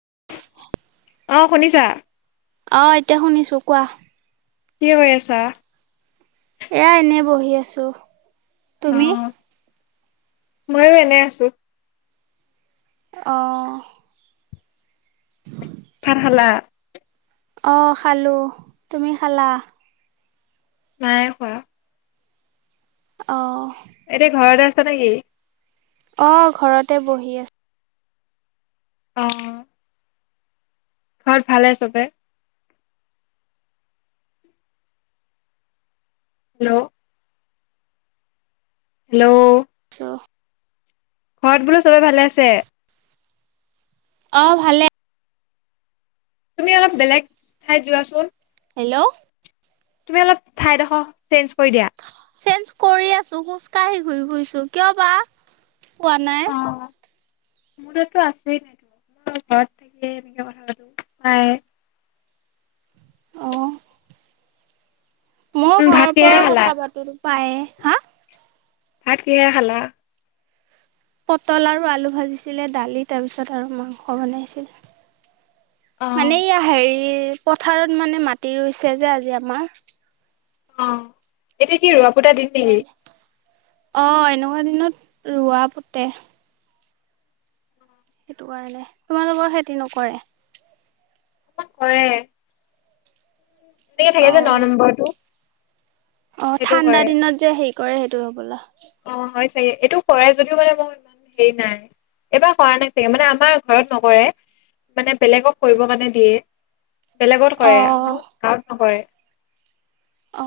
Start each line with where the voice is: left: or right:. right: অ [unintelligible]
left: এ শুনিছা?
right: অ এতিয়া শুনিছো কোৱা।
left: কি কৰি আছা?
right: এয়া এনে বহি আছো। তুমি?
left: মইয়ো এনে আছো।
right: অ।
left: ভাত খালা?
right: অ খালো। তুমি খালা?
left: নাই খোৱা।
right: অ।
left: এতিয়া ঘৰতে আছা নেকি?
right: অ ঘৰতে বহি আছো।
left: অ। ঘৰত ভালে চবৰে? হেল্ল', হেল্ল',
right: ক [unintelligible]
left: ঘৰত বোলো চবে ভালে আছে?
right: অ ভালে।
left: তুমি অলপ বেলেগ ঠাইত যোৱাচোন।
right: হেল্ল',
left: তুমি অলপ ঠাইডখৰ চেঞ্জ কৰি দিয়া।
right: চেঞ্জ কৰি আছো, খোজকাঢ়ি ঘূৰি ফুৰিছো, কিয় বা পোৱা নাই।
left: নেটৱৰ্ক তো আছেই [unintelligible] আছেই নাইতো ঘৰত থাকিয়ে এনেকে কথা পাতো পাই [unintelligible]
right: অঁ। মই
left: উম ভাত
right: ঘৰৰ
left: কিহেৰে
right: পৰা
left: খালা
right: কথা পাতোতো প্ৰায়ে। হা?
left: ভাত কিহেৰে খালা?
right: পটল আৰু আলু ভাজিছিলে, দালি, তাৰপিছত আৰু মাংস
left: অ
right: বনাইছিল। মানে ইয়া হেৰি পথাৰত মানে মাটি ৰুইছে যে আজি আমাৰ।
left: অ, এতিয়া কি ৰোৱা পোতা দিন নেকি?
right: অ এনেকুৱা দিনত ৰোৱা পোতে সেইটো কাৰণে। তোমালোকৰ খেতি নকৰে?
left: অকমান কৰে। তেনেকে
right: অ
left: থাকে যে নম্বৰটো।
right: অ
left: সেইটো
right: ঠাণ্ডা
left: কৰে
right: দিনত যে হেৰি কৰে সেইটো হ'বলা।
left: অ হয় এইটো কৰে যদিও মানে মই ইমান হেৰি নাই। এবাৰ কৰা নাই চাগে, মানে আমাৰ ঘৰত নকৰে মানে বেলেগক কৰিব মানে দিয়ে। বেলেগত
right: অ
left: কৰে, আমাৰ গাঁৱত নকৰে।
right: অ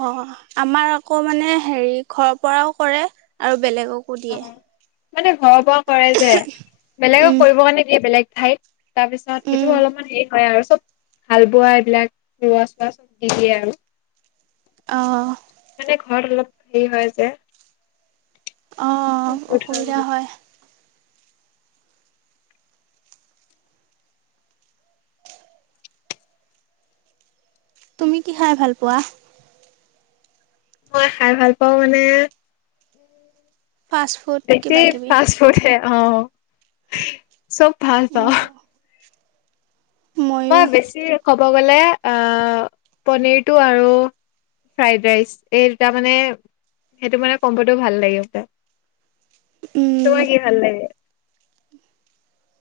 right: আমাৰ আকৌ মানে হেৰি ঘৰৰ পৰাও কৰে আৰু বেলেগকো
left: অ
right: দিয়ে
left: মানে ঘৰৰ পৰা কৰে যে বেলেগক
right: উম
left: কৰিব কাৰণে দিয়ে, বেলেগ ঠাইত। তাৰপিছত
right: উম
left: সেইটো অলপমান হেৰি হয় আৰু চব হাল বোৱা, এইবিলাক লোৱা চোৱা চব দি দিয়ে আৰু
right: অহ।
left: মানে ঘৰত অলপ হেৰি হয় যে।
right: অ
left: জুত
right: অসুবিধা
left: বহুত।
right: হয়। তুমি কি খাই ভাল পোৱা?
left: মই খাই ভাল পাওঁ মানে,
right: ফাষ্ট ফুড কিবা
left: একেই
right: কিবি
left: ফাষ্ট ফুড হে অ চব ফষ্ট বাও
right: ময়ো
left: মই বেছি কব গলে অ পনীৰটো আৰু ফ্ৰাইড ৰাইচ এই দুটা মানে সেইটো মানে কম্বটো ভাল লাগিব যে
right: উম,
left: তোমাৰ কি ভাল লাগে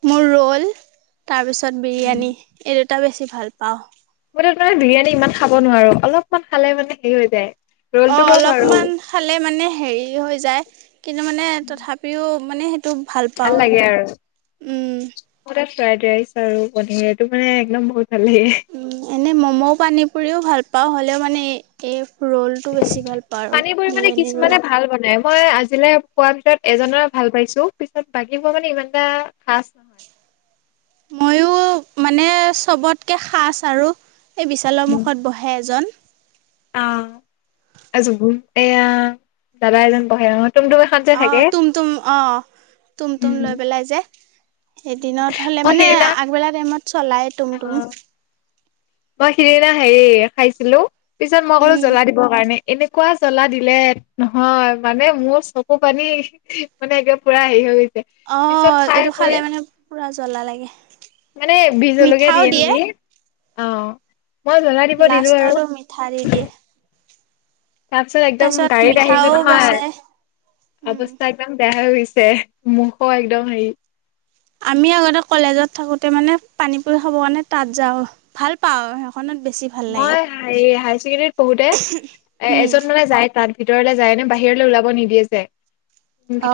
right: মোৰ ৰোল তাৰপিছত বিৰিয়ানী এই দুটা বেছি ভাল পাওঁ
left: মই মানে বিৰিয়ানী ইমান খাব নোৱাৰো অলপমান খালে মানে হেৰি হৈ যায়
right: অ
left: ৰ'লটো বাৰু পাৰো।
right: অলপমান খালে মানে হেৰি হৈ যায় কিন্তু মানে তথাপিও মানে সেইটো ভাল পাওঁ আৰু উম
left: মোৰ তাত ফ্ৰাইড ৰাইচ আৰু পনীৰ এইটো মানে একদম বহুত ভাল লাগে।
right: উ এনে মম' পানী পুৰিও ভাল পাওঁ হ'লেও মানে এ ৰোলটো বেছি ভাল পাওঁ আৰু
left: পানীপুৰি মানে
right: বিৰিয়ানী
left: কিছুমানে
right: ৰোল
left: ভাল বনাই মই আজিলে খোৱাৰ ভিতৰত এজনৰ ভাল পাইছো পিছত বাকী খোৱা মানে ইমান এটা খাচ নহয়
right: ময়ো মানে চবতকৈ খাচ আৰু এই বিশালৰ মুখত বহে এজন
left: আহ জুবু এয়া দাদা এজন বহে ৰাঙত [unintelligible]
right: অ তুম তুম অ তুম তুম
left: উম
right: লৈ পেলাই যে এদিনত হলে
left: মই
right: মানে
left: সিদিনা
right: আগবেলা টাইমত চলাই তুম
left: অ
right: তুম
left: মই সিদিনা হেৰি খাইছিলো পিছত মই ক'লো
right: উম,
left: জ্বলা দিবৰ কাৰণে এনেকুৱা জ্বলা দিলে নহয় মানে মোৰ চকু পানী মানে একে পোৰা হেৰি হৈ গৈছে
right: অ
left: পিছত খাই
right: এইটো
left: কৰি
right: খালে মানে পোৰা জ্বলা লাগে
left: মানে বিজলকীয়া দিয়ে নেকি অ মই জ্বলা দিব দিলো
right: লাষ্ট আৰু মিঠাই দিয়ে
left: তাৰ পিছত একদম
right: তাৰপিছত
left: গাড়ীত আহিছো
right: মিঠাও বেচে
left: নহয়
right: উম
left: অৱস্থা একদম বেয়া হৈ গৈছে ছে মুখো একদম হেৰি
right: আমি আগতে কলেজত থাকোতে মানে পানী পুৰি খাব কাৰণে তাত যাওঁ ভাল পাওঁ বেছি ভাল লাগে
left: মই হেৰি হায়াৰ ছেকেণ্ডৰীত পঢ়োতে
right: উম
left: ভিতৰলৈ যায় নে বাহিৰলৈ ওলাব নিদিয়ে যে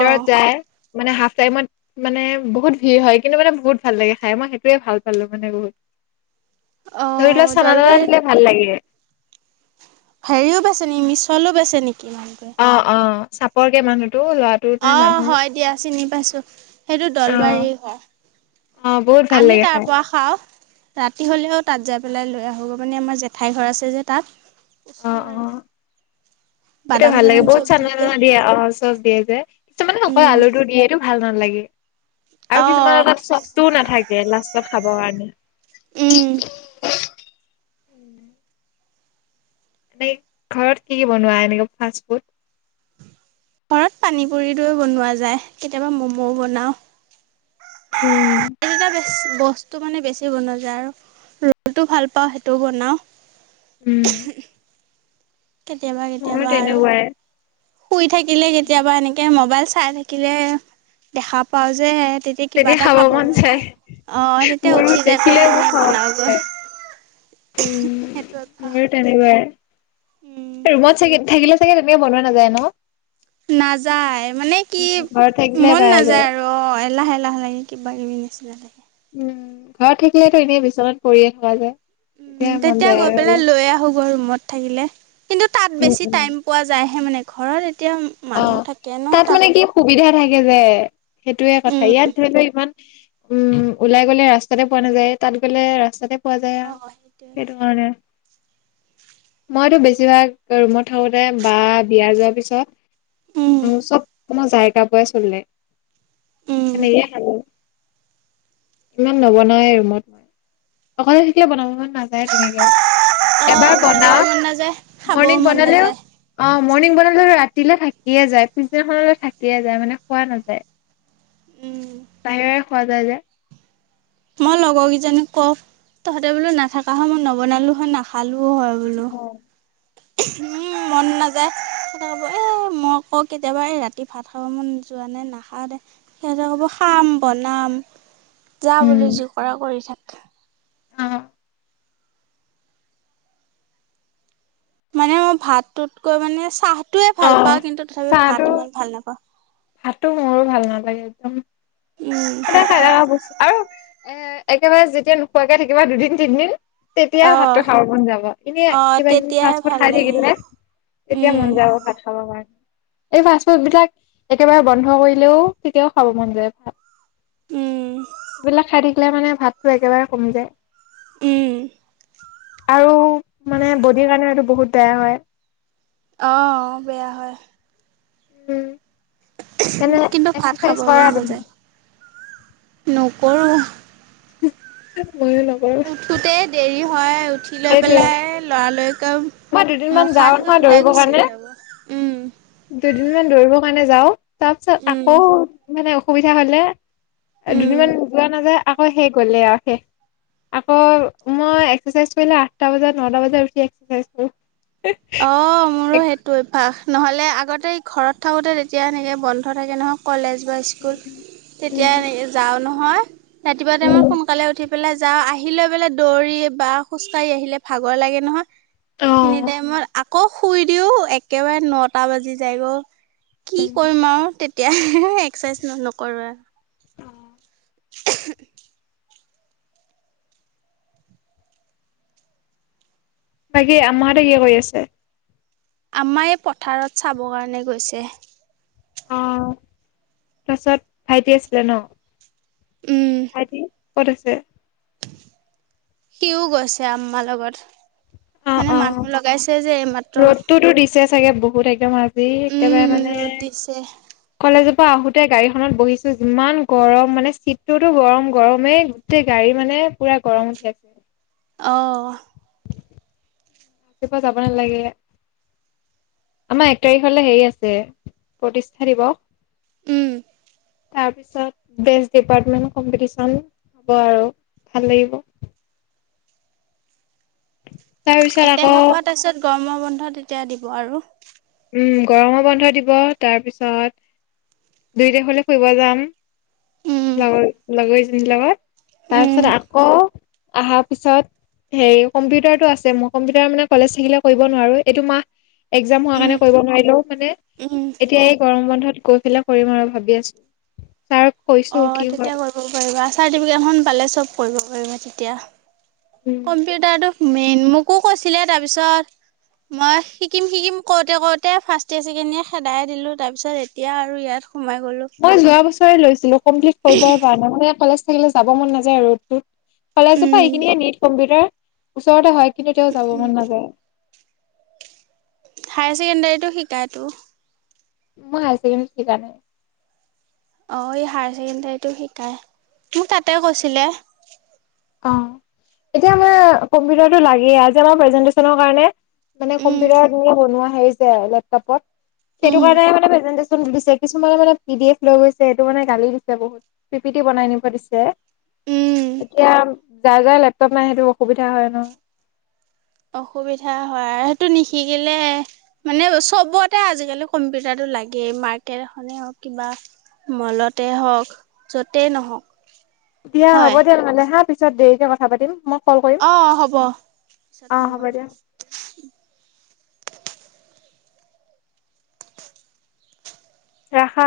right: অঁ
left: যায় মানে হাফ টাইমত মানে বহুত ভিৰ হয় কিন্তু মানে বহুত ভাল লাগে খাই মই সেইটোৱে ভাল পালো মানে বহুত
right: [inaudible] [unintelligible]
left: ধৰি
right: অঁ
left: লোৱাক চানাটানা
right: দলবাৰী
left: দিলে ভাল লাগে
right: হেৰিও বেছে নেকি মিছলো বেছি নেকি মানুহটোৱে
left: অ অ চাপৰ কে মানুহ।
right: অ হয় দিয়া চিনি পাইছো সেইটো
left: অ
right: দলবাৰী হ।
left: অ বহুত ভাল
right: আমি
left: লাগে
right: তাৰ
left: খাই
right: পৰা খাওঁ। ৰাতি হ'লেও তাত যাই পেলাই লৈ আহোগৈ মানে আমাৰ জেঠাই ঘৰ আছে যে তাত।
left: অ
right: ওচৰৰে।
left: অ সেইটো
right: বাদাম
left: ভাল লাগে
right: চাদাম
left: বহুত
right: চব দি
left: চানা চানা দিয়ে অ চব দিয়ে যে কিু মানে অক
right: উম
left: আলু টো দিয়ে এইটো ভাল। লাগে আৰু কিছুমান
right: অঁ
left: চচও নাথাকে লাষ্টত খাবৰ কাৰণে।
right: উম।
left: উম। [unintelligible] এনে ঘৰত কি কি বনোৱা এনেকে ফাষ্টফুড।
right: ঘৰত পানী পুৰি দৈ বনোৱা যায় কেতিয়াবা ম'ম'ও বনাওঁ।
left: উম
right: এই দুটা বস্তু মানে বেছি বনোৱা যায় আৰু ৰদো ভাল পাওঁ সেইটোও বনাও।
left: উম।
right: কেতিয়াবা
left: মোৰো
right: কেতিয়াবা আৰু
left: তেনেকুৱাই
right: শুই থাকিলে কেতিয়াবা এনেকে মবাইল। চাই থাকিলে দেখা পাওঁ যে। তেতিয়া কিবা এটা খাব মন যায় অ তেতিয়া
left: মোৰো
right: উঠি যাই
left: দেখিলে
right: পলে
left: মোৰ
right: এনেই
left: খাব মন
right: বনাওগৈ।
left: যায় উম
right: সেইটো এ ভা।
left: মোৰো তেনেকুৱাই ৰুমত চ থাকিলে চাগে তেনেকে বনোৱা নাযায় ন।
right: নাযায় মানে কি।
left: ঘৰত থাকিলে
right: মন
left: পাৰা
right: নাযায়
left: যায়
right: আৰু অ এলাহ এলাহ লাগে কিবা কিবি নিচিনা লাগে।
left: উম, ঘৰত থাকিলেতো এনে বিচনাত পৰিয়ে থকা যায়।
right: উম
left: তেতিয়াহে মন
right: তেতিয়া
left: যায়
right: গৈ
left: আৰু
right: পেলাই
left: অলপ
right: লৈ আহো। গৈ ৰুমত থাকিলে কিন্তু তাত
left: উম
right: বেছি
left: উম
right: টাইম পোৱা যায়হে মানে ঘৰত। এতিয়া মানুহ থাকে ন তাত,।
left: কেলে। সেইটোৱে কথা ইয়াত ধৰি ল ইমান উম ওলাই গ'লে ৰাস্তাতে পোৱা নাযায় তাত গ'লে ৰাস্তাতে পোৱা যায় আৰু
right: অ', সেইটোৱে
left: সেইটো কাৰণে। মইটো বেছিভাগ ৰুমত থাকোতে বা বিয়া যোৱাৰ পিছত,।
right: উম,
left: উ চব সময় জাইকা পৰাই চলে,
right: উম,
left: সেনেকে খালো। ইমান নবনাৱে ৰুমত, অকলে থিকিলে বনাব মন। নাযায় তেনেকে
right: অ',
left: এবাৰ
right: বনাবও
left: বনাও,।
right: মন নাযায় খাবও
left: মৰ্ণিং
right: মন
left: বনালেও
right: নাযায়
left: অ মৰ্ণিং বনালেও ৰাতি। ৰাতিলৈ থাকিয়ে যায় পিছদিনাখনলৈ থাকিয়ে যায় মানে খোৱা নাযায়।
right: উম,
left: বাহিৰৰে‌ খোৱা যায় যে।
right: মই লগৰ কেইজী কওঁ তহঁতে বোলো নাথাকা সময়ত নবনালো হয় নাখ। আলো হয় বোলো। উম মন নাযায়, তাহাঁতে কব এ মই কওঁ কেতিয়াবা এই ৰাতি ভাত খাব মন। যোৱা নাই নাখাওঁ দে সিহঁতে ক'ব খাম বনাম। যা বোলো যি
left: উম
right: কৰা কৰি থাক।
left: অ
right: মানে মোৰ ভাতটোতকৈ মানে চাহ। টোয়ে
left: অ
right: ভাল পাওঁ কিন্তু, তথাপিও
left: চাহটো
right: ভাত ইমান ভাল নাপাওঁ।
left: ভাতটো মোৰো ভাল নালাগে একদম,
right: উম,
left: সদায় খাই থাকা বস্তু আৰু,। এ একেবাৰে যেতিয়া নোখোৱাকে থাকিবা দুদিন তিনদিন,। তেতিয়া
right: অহ,
left: ভাতটো খাব মন যাব এনে
right: অহ,
left: কিবা কিবি
right: তেতিয়াহে
left: ফাৰ্ষ্ট ফুড
right: ভাল
left: খাই
right: লাগে।
left: থাকিলে। তেতিয়া
right: উম,
left: মন যাব ভাত খাব কাৰণে। এই ফাষ্ট ফুড বিলাক একেবাৰে বন্ধ কৰিলেও, তেতিয়াও খাব মন যায় ভাত।
right: উম,
left: সেইবিলাক খাই থাকিলে মানে ভাতটো একেবাৰে কমি যায়।
right: উম।
left: আৰু মানে বডিৰ কাৰণে সেইটো বহুত বেয়া হয়।
right: অ বেয়া হয়।
left: উম। তেনে
right: কিন্তু ভাত খাব
left: এক্সাৰচাইজ
right: মন
left: কৰা তুমি
right: নাযায়, ন কৰো।
left: ময়ো নকৰো
right: উঠোতে দেৰি হয়, উঠি লৈ
left: সেইটোয়ে
right: পেলাই লৰালৰি
left: মই
right: কৈ
left: দুদিনমান
right: মুখ
left: যাও
right: হাত ধুই
left: নহয়
right: ওলাই
left: দৌৰিবৰ
right: গুচিয়ে
left: কাৰণে
right: যাব। উম।
left: দুদিনমান দৌৰিবৰ কাৰণে যাওঁ, তাৰ পিছত
right: উম,
left: আকৌ মানে অসুবিধা হ'লে
right: উম।
left: দুদিনমান যোৱা নাযায় আকৌ হে গ'লেই আৰু শেষ, আকৌ মই এক্সাৰচাইজ কৰিলে আঠটা বজাত নটা বজাত উঠি এক্সাৰচাইজ কৰোঁ।
right: অ মোৰো সেইটো অভ্যাস। নহ'লে আগতে ঘৰত থাকোঁতে তেতিয়া এনেকে বন্ধ থাকে নহয় কলেজ বা স্কুল তেতিয়া
left: উম,
right: যাওঁ নহয়, ৰাতিপুৱা টাইমত সোনকালে উঠি পেলাই যাওঁ আহি লৈ পেলাই দৌৰি বা খোজ কাঢ়ি আহিলে ভাগৰ লাগে নহয় সেইখিনিত
left: অ',
right: আকৌ শুই দিও একেবাৰে নটা বাজি যায়গ' কি কৰিম আৰু তে তিয়া এক্সাৰচাইজ নকৰো আৰু। [inaudible]
left: বাকি আম্মা হতে কি কৰি আছে?
right: আম্মা এই পথাৰত চাব কাৰণে গৈছে।
left: অ তাৰপাছত ভাইটি আছিলে ন?
right: উম
left: ভাইটি ক'ত আছে?
right: সিও গৈছে আম্মাৰ লগত।
left: অ',
right: মানে
left: অ',
right: মানুহ লগাইছে যে এইমাত্ৰ।
left: ৰ'দটোতো দিছে চাগে বহুত একদম আজি একেবাৰে
right: উম
left: মানে
right: ৰ'দ দিছে
left: কলেজৰ পৰা আহোতে গাড়ী খখনত বহিছো যিমান গৰম মানে চিটটোতো গৰম গৰমেই গোটেই গাড়ী মানে পুৰা গৰম উঠি আছে
right: অ
left: চিপা চাব ন নালাগে আমাৰ এক তাৰিখলৈ হেৰি আছে প্ৰতিষ্ঠা দিৱস
right: উম
left: তাৰপিছত বেচ ডিপাৰ্টমেন্ট কম্পিটিচন হ'ব আৰু ভাল লাগিব তাৰপিছত
right: একে
left: আকৌ
right: হবাহ তাৰিছত গৰমৰ বন্ধ এতিয়া দিব আৰু
left: উম গৰমো বন্ধ দিব তাৰ পিছত দুইোটখলে ফুৰিব যাম
right: উম,
left: লগ লগাইজন লগত তাৰপিছত
right: উম,
left: আকৌ অহাৰ পিছত হে কম্পিউটাৰতটো আছে মই কম্পিউটাৰ মানে কলেজ থাকিলে কৰিব নোৱাৰো এইটো মাহ এক্জাম হোৱা কাৰণে
right: উম,
left: কৰিব নোৱাৰিলেও মানে
right: উম।
left: এতিয়া এই গৰম বন্ধ তত কৈ পেলা কৰিম আৰু ভাবি আছো ছাৰক কৈছো
right: অ
left: কি
right: তেতিয়া
left: হয়
right: কৰিব পাৰিবা চাৰ্টিফিকেটখন পালে চব কৰিব পাৰিবা তেতিয়া
left: উম
right: কম্পিউটাৰটো মেইন মোকো কৈছিলে তাৰপিছত মই শিকিম শিকিম কওঁতে কৰওতে ফাৰ্ষ্টে চছেকেণ্ডিয়ে খেদাই দিলো তাৰ পিছত এতিয়া আৰু ইয়াত সোমাই গ'লোঁ।
left: মই যোৱা বছৰে লৈছিলো কমপ্লিট কৰিব কাৰে মান কলেজ থাকিলে যাব মন নাযায় ৰত কলেজৰ পৰা
right: উম,
left: এইখিনিয়ে নট কম্পিউটাৰ ওচৰতে হয় কিন্তু তেওঁ যাব
right: উম,
left: মন নাযায়
right: হায়াৰ ছেকেণ্ডাৰীতো শিকায়টো
left: মই হায়াৰ ছেকেণ্ডৰী শিক নাই
right: অ এই হায়াৰ চছেকেণ্ডাৰীতটো শিকাই মোক তাতে কৈছিলে
left: অ এতিয়া আমাৰ কম্পিউটাৰটো লাগে আমাৰ প্ৰেজেন্টেছন কাৰণে মানে
right: উম,
left: কম্পিউটাৰ ম বনোৱা হৈই যে আৰু লেপটপত
right: উম,
left: সেইটো কাৰণে মানে ন দিছে কিছুমানে মানে পি ডি এফ লৈ গৈছে এইটো মানে গালি দিছে বহুতি বনাই নিব দিছে
right: উম
left: এতিয়া যায় যায় লেপটপ নাই সেইটো অসুবিধা হয় ন
right: অসুবিধা হয়, সেইটো নিশিকিলে মানে চবতে আজিকালি কম্পিউটাৰটো লাগেই মাৰ্কেট এখনেই হওক কিবা মলতে হওক য'তেই নহওক
left: দিয়া হ'ব
right: হয়
left: দিয়া নহ'লে হা পিছত দেৰিকে কথা পাতিম মই কল কৰিম,
right: অঁ হ'ব পিছত
left: অৱ
right: ফোন কৰিম
left: হ'ব দিয়া
right: [unintelligible]
left: ৰাখা